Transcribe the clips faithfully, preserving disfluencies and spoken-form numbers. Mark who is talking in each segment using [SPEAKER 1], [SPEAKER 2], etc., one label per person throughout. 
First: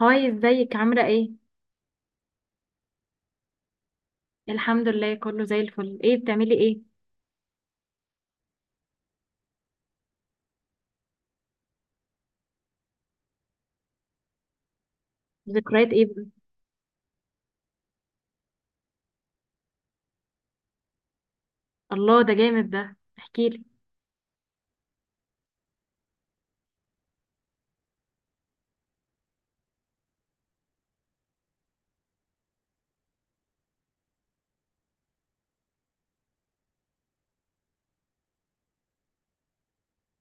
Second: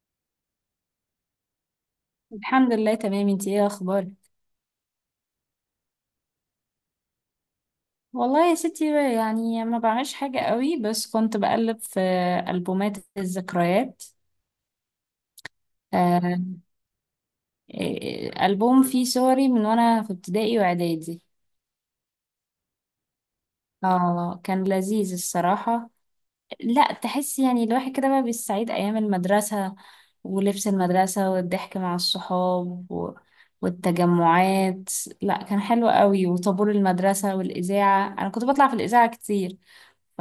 [SPEAKER 1] هاي، ازيك؟ عاملة ايه؟
[SPEAKER 2] الحمد لله، تمام. انتي ايه اخبارك؟
[SPEAKER 1] الحمد لله كله زي الفل. ايه بتعملي ايه؟
[SPEAKER 2] والله يا ستي، يعني ما بعملش حاجة قوي، بس كنت بقلب في ألبومات الذكريات.
[SPEAKER 1] ذكريات ايه بقى؟
[SPEAKER 2] آه، إيه، ألبوم فيه صوري من وانا في ابتدائي واعدادي.
[SPEAKER 1] الله، ده جامد، ده احكيلي.
[SPEAKER 2] اه، كان لذيذ الصراحة. لا، تحس يعني الواحد كده بقى بالسعيد، ايام المدرسة ولبس المدرسة والضحك مع الصحاب و... والتجمعات. لا، كان حلو قوي، وطابور المدرسة والإذاعة. أنا كنت بطلع في الإذاعة كتير. ف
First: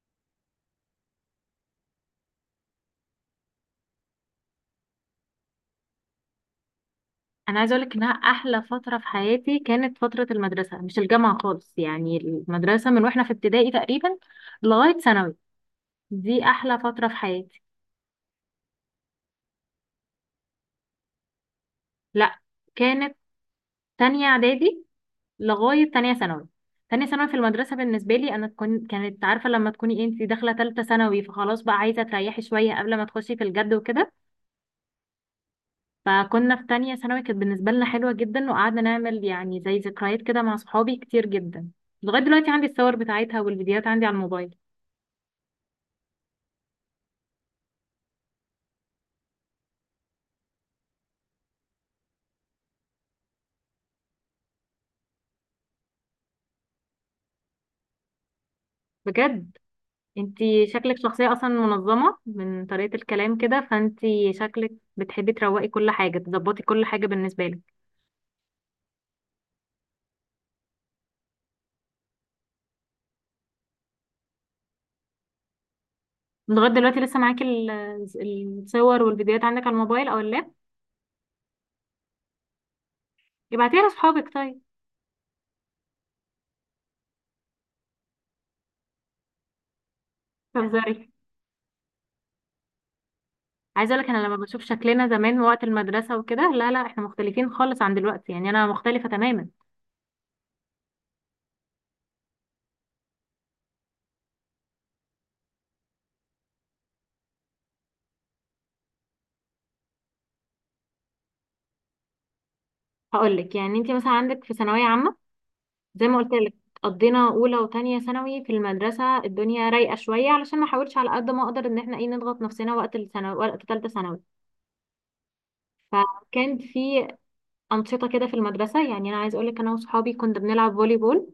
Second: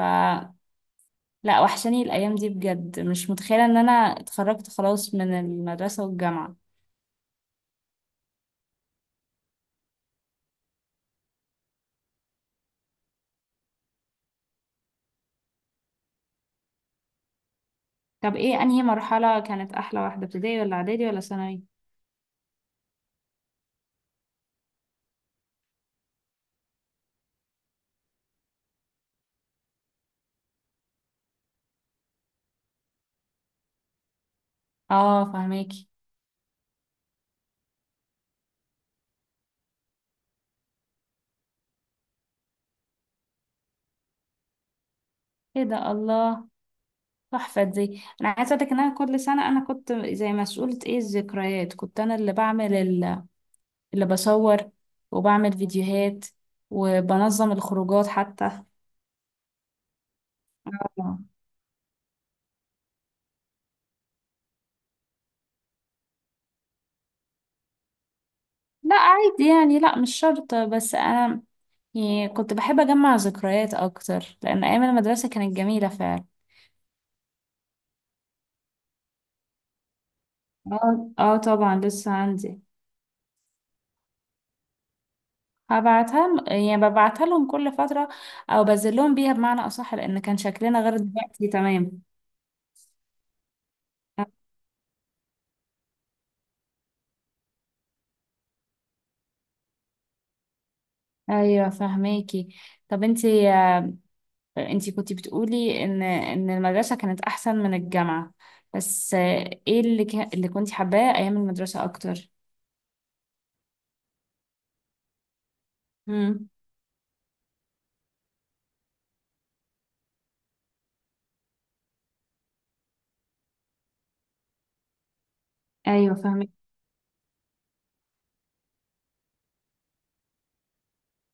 [SPEAKER 2] لا، وحشاني الأيام دي بجد. مش متخيلة إن أنا اتخرجت خلاص من المدرسة والجامعة.
[SPEAKER 1] انا عايزة اقولك انها احلى فترة في حياتي، كانت فترة المدرسة، مش الجامعة خالص. يعني المدرسة من واحنا في ابتدائي تقريبا لغاية ثانوي، دي احلى فترة في حياتي.
[SPEAKER 2] طب إيه أنهي مرحلة كانت أحلى واحدة، ابتدائي ولا إعدادي ولا ثانوي؟
[SPEAKER 1] لا، كانت تانية اعدادي لغاية تانية ثانوي. تانية ثانوي في المدرسة بالنسبة لي أنا تكون كانت عارفة لما تكوني إيه، انتي داخلة تالتة ثانوي فخلاص بقى عايزة تريحي شوية قبل ما تخشي في الجد وكده.
[SPEAKER 2] آه، فهماكي.
[SPEAKER 1] فكنا في تانية ثانوي كانت بالنسبة لنا حلوة جدا، وقعدنا نعمل يعني زي ذكريات كده مع صحابي كتير جدا. لغاية دلوقتي عندي الصور بتاعتها والفيديوهات عندي على الموبايل.
[SPEAKER 2] إيه ده، الله! تحفة دي. أنا عايزة أقولك إن أنا كل سنة أنا كنت زي مسؤولة إيه الذكريات. كنت أنا اللي بعمل ال- اللي بصور، وبعمل فيديوهات، وبنظم الخروجات حتى.
[SPEAKER 1] بجد، انتي شكلك
[SPEAKER 2] طبعا.
[SPEAKER 1] شخصية اصلا منظمة من طريقة الكلام كده، فانتي شكلك بتحبي تروقي كل حاجة، تظبطي كل حاجة بالنسبة لك.
[SPEAKER 2] لا عادي يعني، لا مش شرط، بس أنا يعني كنت بحب أجمع ذكريات أكتر لأن أيام المدرسة كانت جميلة فعلا.
[SPEAKER 1] لغاية دلوقتي لسه معاكي ال- الصور والفيديوهات عندك على الموبايل او اللاب؟
[SPEAKER 2] اه، اه، طبعا لسه عندي.
[SPEAKER 1] ابعتيها لصحابك طيب.
[SPEAKER 2] هبعتها م- يعني ببعتها لهم كل فترة، او بنزل لهم بيها، بمعنى اصح، لان كان شكلنا غير
[SPEAKER 1] تهزري؟
[SPEAKER 2] دلوقتي تمام.
[SPEAKER 1] عايزه اقول لك انا لما بشوف شكلنا زمان وقت المدرسه وكده، لا لا، احنا مختلفين خالص عن دلوقتي، يعني انا مختلفه تماما.
[SPEAKER 2] ايوه، فهماكي. طب انتي انتي كنتي بتقولي ان ان المدرسة كانت احسن من الجامعة. بس آه، ايه اللي ك... اللي كنتي حباه ايام المدرسة اكتر؟
[SPEAKER 1] هقول لك، يعني انت مثلا عندك في ثانويه عامه زي ما قلت
[SPEAKER 2] امم.
[SPEAKER 1] لك، قضينا اولى وتانية ثانوي في المدرسه الدنيا رايقه شويه، علشان ما احاولش على قد ما اقدر ان احنا ايه نضغط نفسنا وقت الثانوي وقت ثالثه ثانوي.
[SPEAKER 2] ايوه، فهمك.
[SPEAKER 1] كان في انشطه كده في المدرسه، يعني انا عايز اقول لك انا وصحابي كنا بنلعب فولي بول،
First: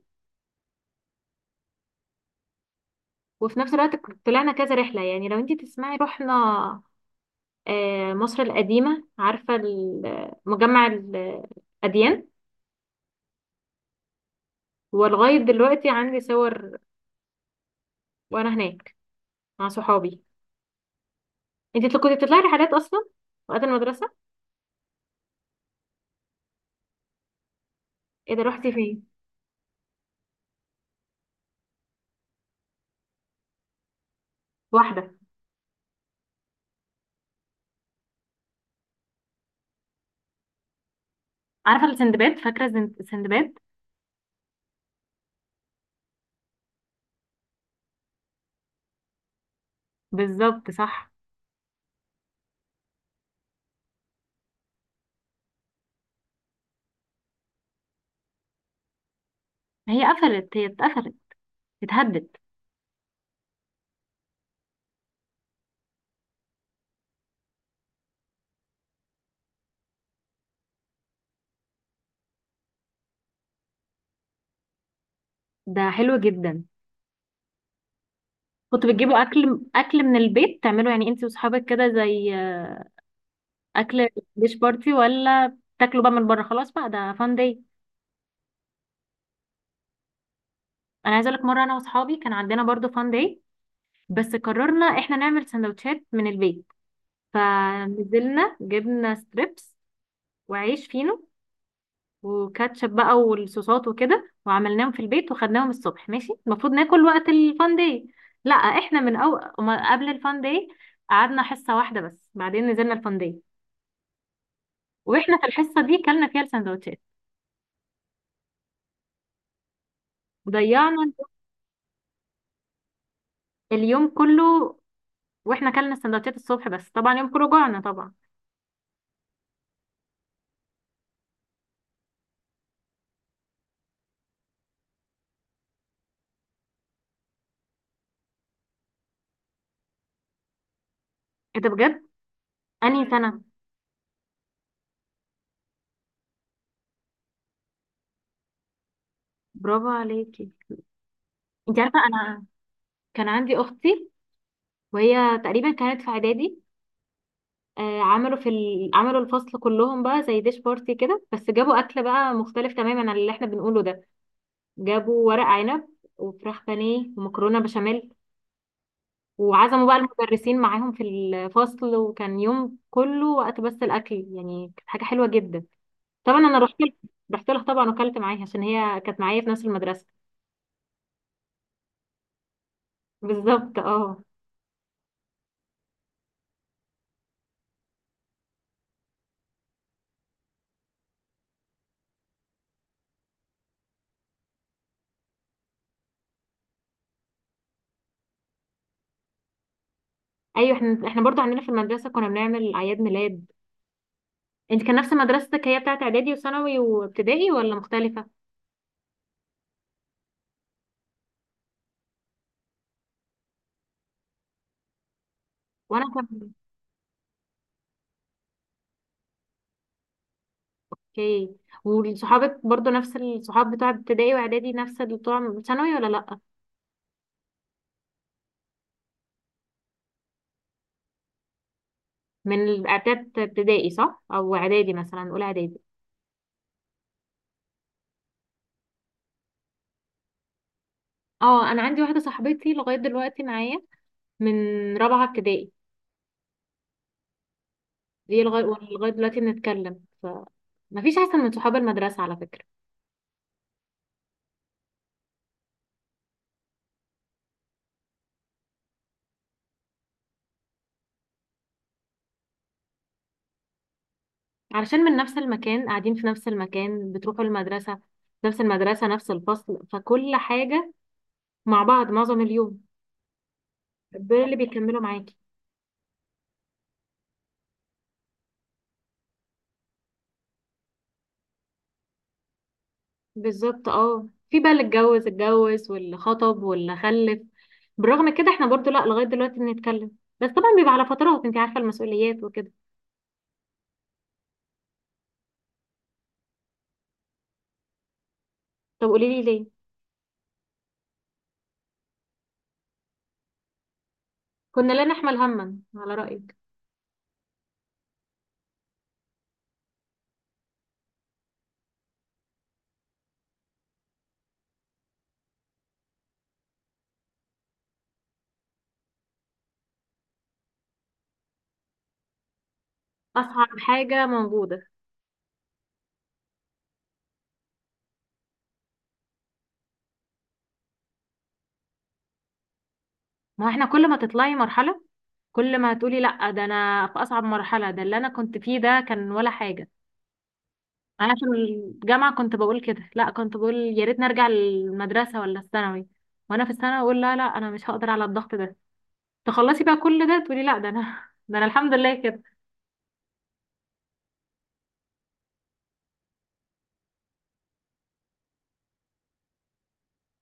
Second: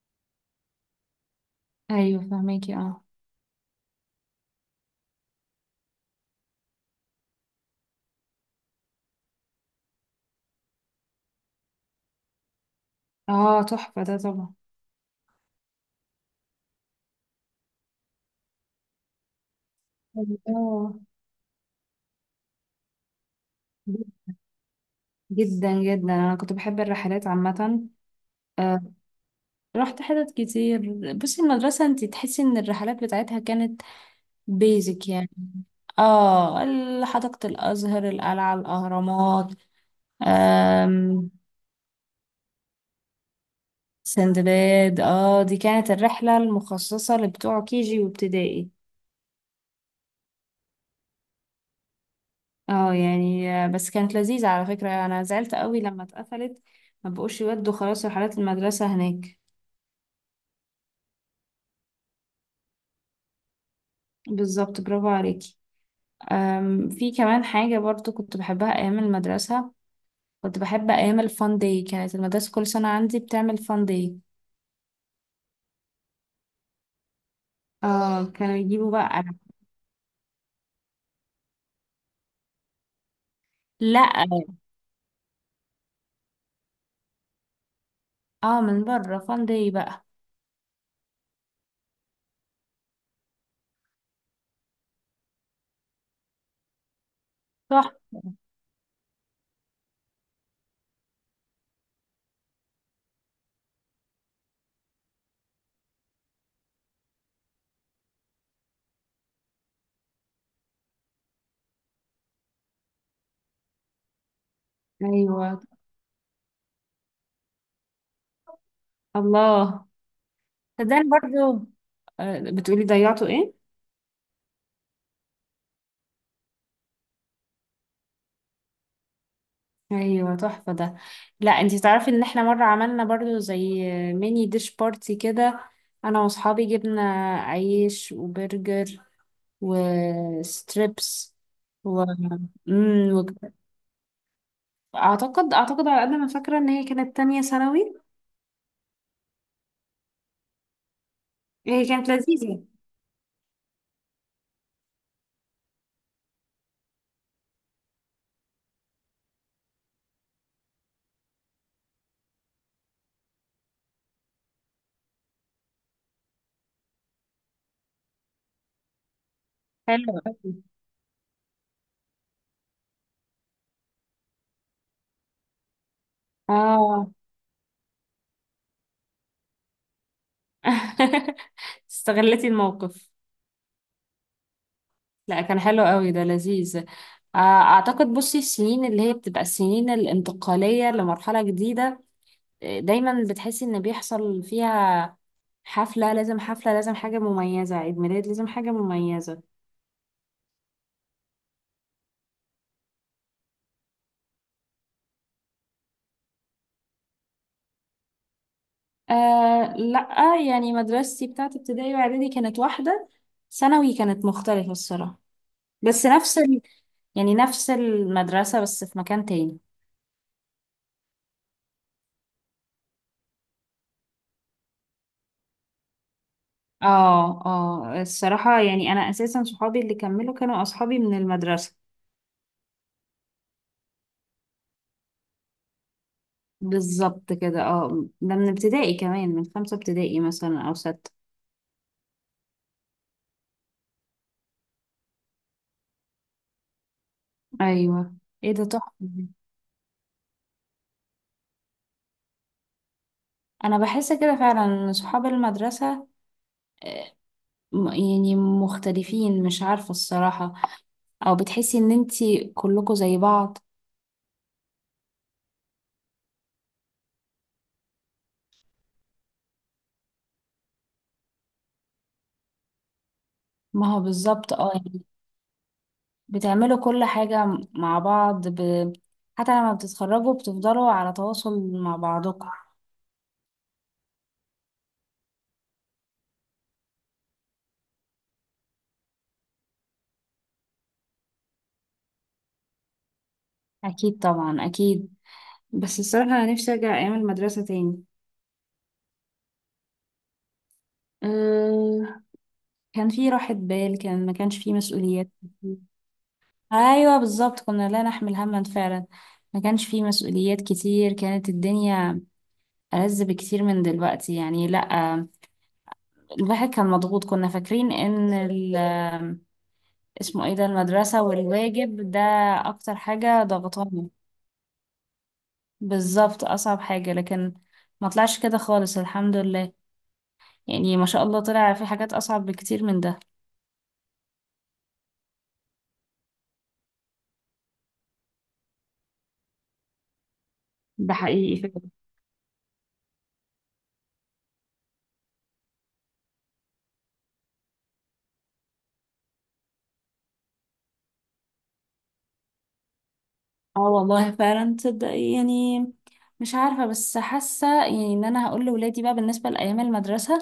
[SPEAKER 2] ايوه، فهماكي، اه.
[SPEAKER 1] وفي نفس الوقت ك- طلعنا كذا رحله. يعني لو انت تسمعي، رحنا آه، مصر القديمه، عارفه ال- مجمع الاديان.
[SPEAKER 2] اه، تحفة ده طبعا.
[SPEAKER 1] ولغايه دلوقتي عندي صور وانا هناك مع صحابي.
[SPEAKER 2] اه،
[SPEAKER 1] انت تل- كنت بتطلعي رحلات اصلا وقت المدرسه؟
[SPEAKER 2] جدا جدا انا كنت بحب الرحلات عامة.
[SPEAKER 1] ايه ده روحتي
[SPEAKER 2] آه،
[SPEAKER 1] فين
[SPEAKER 2] رحت حتت كتير. بصي، المدرسة انتي تحسي ان الرحلات بتاعتها كانت بيزك
[SPEAKER 1] واحده؟
[SPEAKER 2] يعني. اه، ال- حديقة الأزهر، القلعة، الأهرامات. آم،
[SPEAKER 1] عارفه السندباد؟ فاكره الزن- السندباد؟
[SPEAKER 2] سندباد، اه، دي كانت الرحلة المخصصة لبتوع كيجي وابتدائي.
[SPEAKER 1] بالظبط، صح.
[SPEAKER 2] اه يعني، آه، بس كانت لذيذة، على فكرة أنا زعلت قوي لما اتقفلت. ما بقوش يودوا خلاص رحلات المدرسة هناك.
[SPEAKER 1] هي قفلت، هي اتقفلت، اتهدت.
[SPEAKER 2] بالظبط، برافو عليكي. آم، في كمان حاجة برضو كنت بحبها أيام المدرسة. كنت بحب ايام الفان داي، كانت المدرسه كل سنه عندي بتعمل فان داي.
[SPEAKER 1] ده حلو جدا.
[SPEAKER 2] اه، كانوا
[SPEAKER 1] كنتوا
[SPEAKER 2] يجيبوا
[SPEAKER 1] بتجيبوا
[SPEAKER 2] بقى.
[SPEAKER 1] اكل، اكل من البيت، تعملوا يعني انت واصحابك كده زي اكل
[SPEAKER 2] لا،
[SPEAKER 1] ديش بارتي، ولا تاكلوا بقى من بره خلاص بقى ده فان داي؟
[SPEAKER 2] اه، من بره فان داي بقى.
[SPEAKER 1] انا عايزه اقول لك، مره انا واصحابي كان عندنا برضو فان داي، بس قررنا احنا نعمل سندوتشات من البيت.
[SPEAKER 2] صح.
[SPEAKER 1] فنزلنا، جبنا ستريبس وعيش فينو وكاتشب بقى والصوصات وكده، وعملناهم في البيت وخدناهم الصبح. ماشي، المفروض ناكل وقت الفان داي، لا احنا من أو... ما- قبل الفان داي قعدنا حصة واحدة بس، بعدين نزلنا الفان داي. واحنا في
[SPEAKER 2] ايوه،
[SPEAKER 1] الحصة دي كلنا فيها السندوتشات.
[SPEAKER 2] الله. صدقني
[SPEAKER 1] ضيعنا
[SPEAKER 2] برضو. آه، بتقولي ضيعتوا ايه؟
[SPEAKER 1] اليوم كله، واحنا كلنا السندوتشات الصبح، بس طبعا يوم كله جوعنا طبعا.
[SPEAKER 2] ايوه، تحفه ده. لا، انتي تعرفي ان احنا مره عملنا برضو زي ميني ديش بارتي كده. انا واصحابي جبنا عيش وبرجر وستريبس
[SPEAKER 1] ايه ده
[SPEAKER 2] و...
[SPEAKER 1] بجد! انهي
[SPEAKER 2] مم،
[SPEAKER 1] سنة؟
[SPEAKER 2] اعتقد اعتقد، على قد ما فاكره، ان هي كانت تانية ثانوي.
[SPEAKER 1] برافو عليكي. انت
[SPEAKER 2] هي
[SPEAKER 1] عارفة
[SPEAKER 2] كانت
[SPEAKER 1] انا
[SPEAKER 2] لذيذه.
[SPEAKER 1] كان عندي اختي وهي تقريبا كانت في اعدادي، آه، عملوا في ال... عملوا الفصل كلهم بقى زي ديش بارتي كده، بس جابوا اكل بقى مختلف تماما عن اللي احنا بنقوله ده. جابوا ورق عنب وفراخ بانيه ومكرونه بشاميل، وعزموا بقى
[SPEAKER 2] حلوة أوي.
[SPEAKER 1] المدرسين معاهم في الفصل، وكان يوم كله وقت بس الاكل، يعني كانت حاجه حلوه جدا. طبعا انا رحت لها،
[SPEAKER 2] اه.
[SPEAKER 1] رحت لها طبعا وكلت معاها، عشان هي كانت معايا في نفس المدرسه.
[SPEAKER 2] استغلتي الموقف.
[SPEAKER 1] بالظبط اه.
[SPEAKER 2] لا، كان حلو قوي، ده لذيذ. آه، اعتقد، بصي، السنين اللي هي بتبقى السنين الانتقاليه لمرحله جديده. آه، دايما بتحسي ان بيحصل فيها حفله، لازم حفله، لازم حاجه مميزه، عيد ميلاد لازم حاجه مميزه.
[SPEAKER 1] ايوه، احنا احنا برضو عندنا في المدرسه كنا بنعمل اعياد ميلاد. انت كان نفس مدرستك هي بتاعت اعدادي وثانوي وابتدائي، ولا مختلفه؟
[SPEAKER 2] آه، لا يعني مدرستي بتاعت ابتدائي واعدادي كانت واحده. ثانوي كانت مختلفه الصراحه.
[SPEAKER 1] وانا
[SPEAKER 2] بس نفس
[SPEAKER 1] كان.
[SPEAKER 2] يعني نفس المدرسة بس في مكان تاني.
[SPEAKER 1] اوكي. وصحابك برضو نفس الصحاب بتوع ابتدائي واعدادي نفس اللي بتوع ثانوي، ولا لأ؟
[SPEAKER 2] اه، اه، الصراحة يعني، انا اساسا صحابي اللي كملوا كانوا اصحابي من المدرسة.
[SPEAKER 1] من الاعداد ابتدائي صح، او اعدادي مثلا اولى اعدادي؟
[SPEAKER 2] بالظبط كده، اه. ده من ابتدائي كمان، من خمسة ابتدائي مثلا أو ستة.
[SPEAKER 1] اه، انا عندي واحده صاحبتي لغايه دلوقتي معايا من رابعه ابتدائي.
[SPEAKER 2] ايوه.
[SPEAKER 1] دي
[SPEAKER 2] ايه
[SPEAKER 1] لغايه،
[SPEAKER 2] ده، تحفة
[SPEAKER 1] لغايه
[SPEAKER 2] دي.
[SPEAKER 1] دلوقتي بنتكلم. فمفيش احسن من صحاب المدرسه على فكره.
[SPEAKER 2] أنا بحس كده فعلا إن صحاب المدرسة، م- يعني مختلفين، مش عارفة الصراحة. أو بتحسي إن انتي كلكوا زي بعض.
[SPEAKER 1] علشان من نفس المكان، قاعدين في نفس المكان، بتروحوا المدرسه نفس المدرسه نفس الفصل، فكل حاجه مع بعض معظم اليوم.
[SPEAKER 2] ما هو
[SPEAKER 1] دول
[SPEAKER 2] بالظبط،
[SPEAKER 1] اللي
[SPEAKER 2] اه.
[SPEAKER 1] بيكملوا معاكي.
[SPEAKER 2] بتعملوا كل حاجة مع بعض. ب... حتى لما بتتخرجوا بتفضلوا على تواصل مع بعضكم.
[SPEAKER 1] بالظبط اه، في بقى اللي اتجوز اتجوز، واللي خطب، واللي خلف. بالرغم كده احنا برضو لا، لغاية دلوقتي بنتكلم، بس طبعا بيبقى على فترات. انت عارفة المسؤوليات وكده.
[SPEAKER 2] أكيد، طبعا، أكيد. بس الصراحة أنا نفسي أرجع أيام المدرسة تاني.
[SPEAKER 1] طب قولي لي ليه.
[SPEAKER 2] أه... كان في راحة بال، كان ما كانش في
[SPEAKER 1] كنا لا
[SPEAKER 2] مسؤوليات
[SPEAKER 1] نحمل هما
[SPEAKER 2] كتير.
[SPEAKER 1] على رأيك.
[SPEAKER 2] أيوة بالظبط، كنا لا نحمل هما فعلا. ما كانش في مسؤوليات كتير، كانت الدنيا ألذ بكتير من دلوقتي يعني. لأ، الواحد كان مضغوط. كنا فاكرين إن ال... اسمه ايه ده، المدرسة والواجب ده، اكتر حاجة
[SPEAKER 1] أصعب
[SPEAKER 2] ضغطاني.
[SPEAKER 1] حاجة موجودة.
[SPEAKER 2] بالظبط، اصعب حاجة. لكن ما طلعش كده خالص الحمد لله. يعني ما شاء الله، طلع في حاجات اصعب بكتير من ده.
[SPEAKER 1] ما هو احنا كل ما تطلعي مرحلة كل ما هتقولي لا، ده انا في أصعب مرحلة، ده اللي انا كنت فيه ده كان ولا حاجة.
[SPEAKER 2] ده
[SPEAKER 1] انا في
[SPEAKER 2] حقيقي فعلا.
[SPEAKER 1] الجامعة كنت بقول كده، لا، كنت بقول يا ريت نرجع للمدرسة ولا الثانوي. وانا في الثانوي اقول لا لا، انا مش هقدر على الضغط ده. تخلصي بقى كل ده تقولي لا، ده انا ده انا الحمد لله كده.
[SPEAKER 2] اه والله، فعلا، تصدق يعني. مش عارفة، بس حاسة يعني ان انا هقول لولادي بقى بالنسبة لأيام المدرسة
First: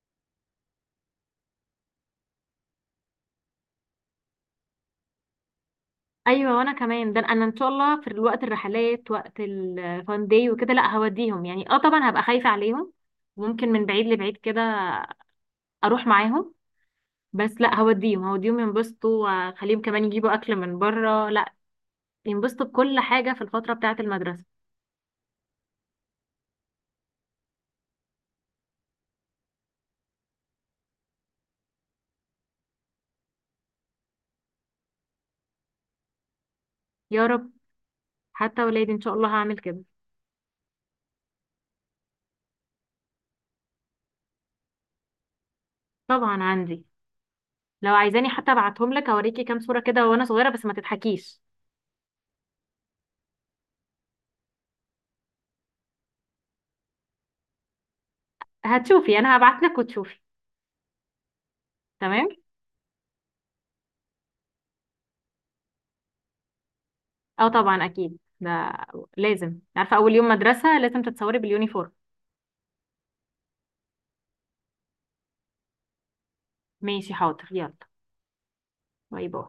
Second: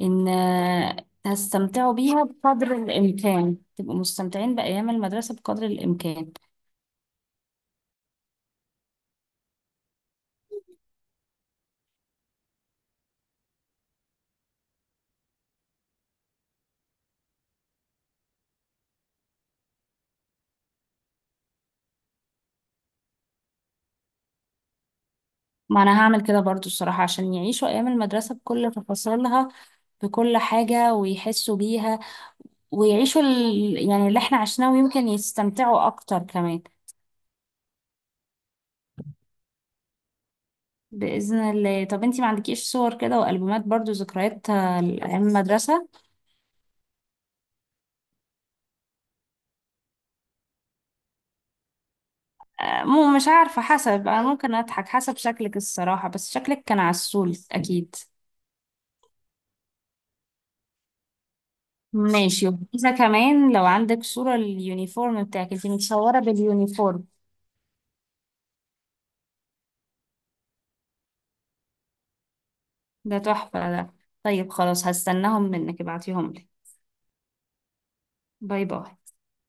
[SPEAKER 2] ان آه، هستمتعوا بيها بقدر الامكان. تبقوا مستمتعين بأيام المدرسة بقدر الامكان.
[SPEAKER 1] ايوه، وانا كمان، ده انا ان شاء الله في وقت الرحلات وقت الفان داي وكده، لا هوديهم. يعني اه طبعا هبقى خايفه عليهم، وممكن من بعيد لبعيد كده اروح معاهم، بس لا هوديهم، هوديهم ينبسطوا، واخليهم كمان يجيبوا اكل من بره. لا، ينبسطوا بكل حاجه في الفتره بتاعه المدرسه.
[SPEAKER 2] ما انا هعمل كده برضو الصراحة، عشان يعيشوا ايام المدرسة بكل تفاصيلها، في كل حاجة، ويحسوا بيها، ويعيشوا ال... يعني اللي احنا عشناه، ويمكن يستمتعوا أكتر كمان.
[SPEAKER 1] يا رب، حتى ولادي ان شاء الله هعمل كده.
[SPEAKER 2] بإذن الله. طب انتي ما عندكيش صور كده وألبومات برضو، ذكريات آه، أيام المدرسة؟
[SPEAKER 1] طبعا عندي، لو عايزاني حتى ابعتهم لك، اوريكي كام صوره كده وانا صغيره، بس ما تضحكيش.
[SPEAKER 2] آه، مو مش عارفة، حسب. أنا ممكن أضحك حسب شكلك الصراحة، بس شكلك كان عسول أكيد.
[SPEAKER 1] هتشوفي، انا هبعت لك وتشوفي. تمام.
[SPEAKER 2] ماشي. وإذا كمان لو عندك صورة اليونيفورم بتاعك، انتي متصورة باليونيفورم؟
[SPEAKER 1] اه طبعا اكيد ده لازم، عارفه اول يوم مدرسه لازم تتصوري باليونيفورم.
[SPEAKER 2] ده تحفة ده. طيب خلاص، هستناهم منك، ابعتيهم لي.
[SPEAKER 1] ماشي، حاضر، يلا.
[SPEAKER 2] باي باي.
[SPEAKER 1] باي باي.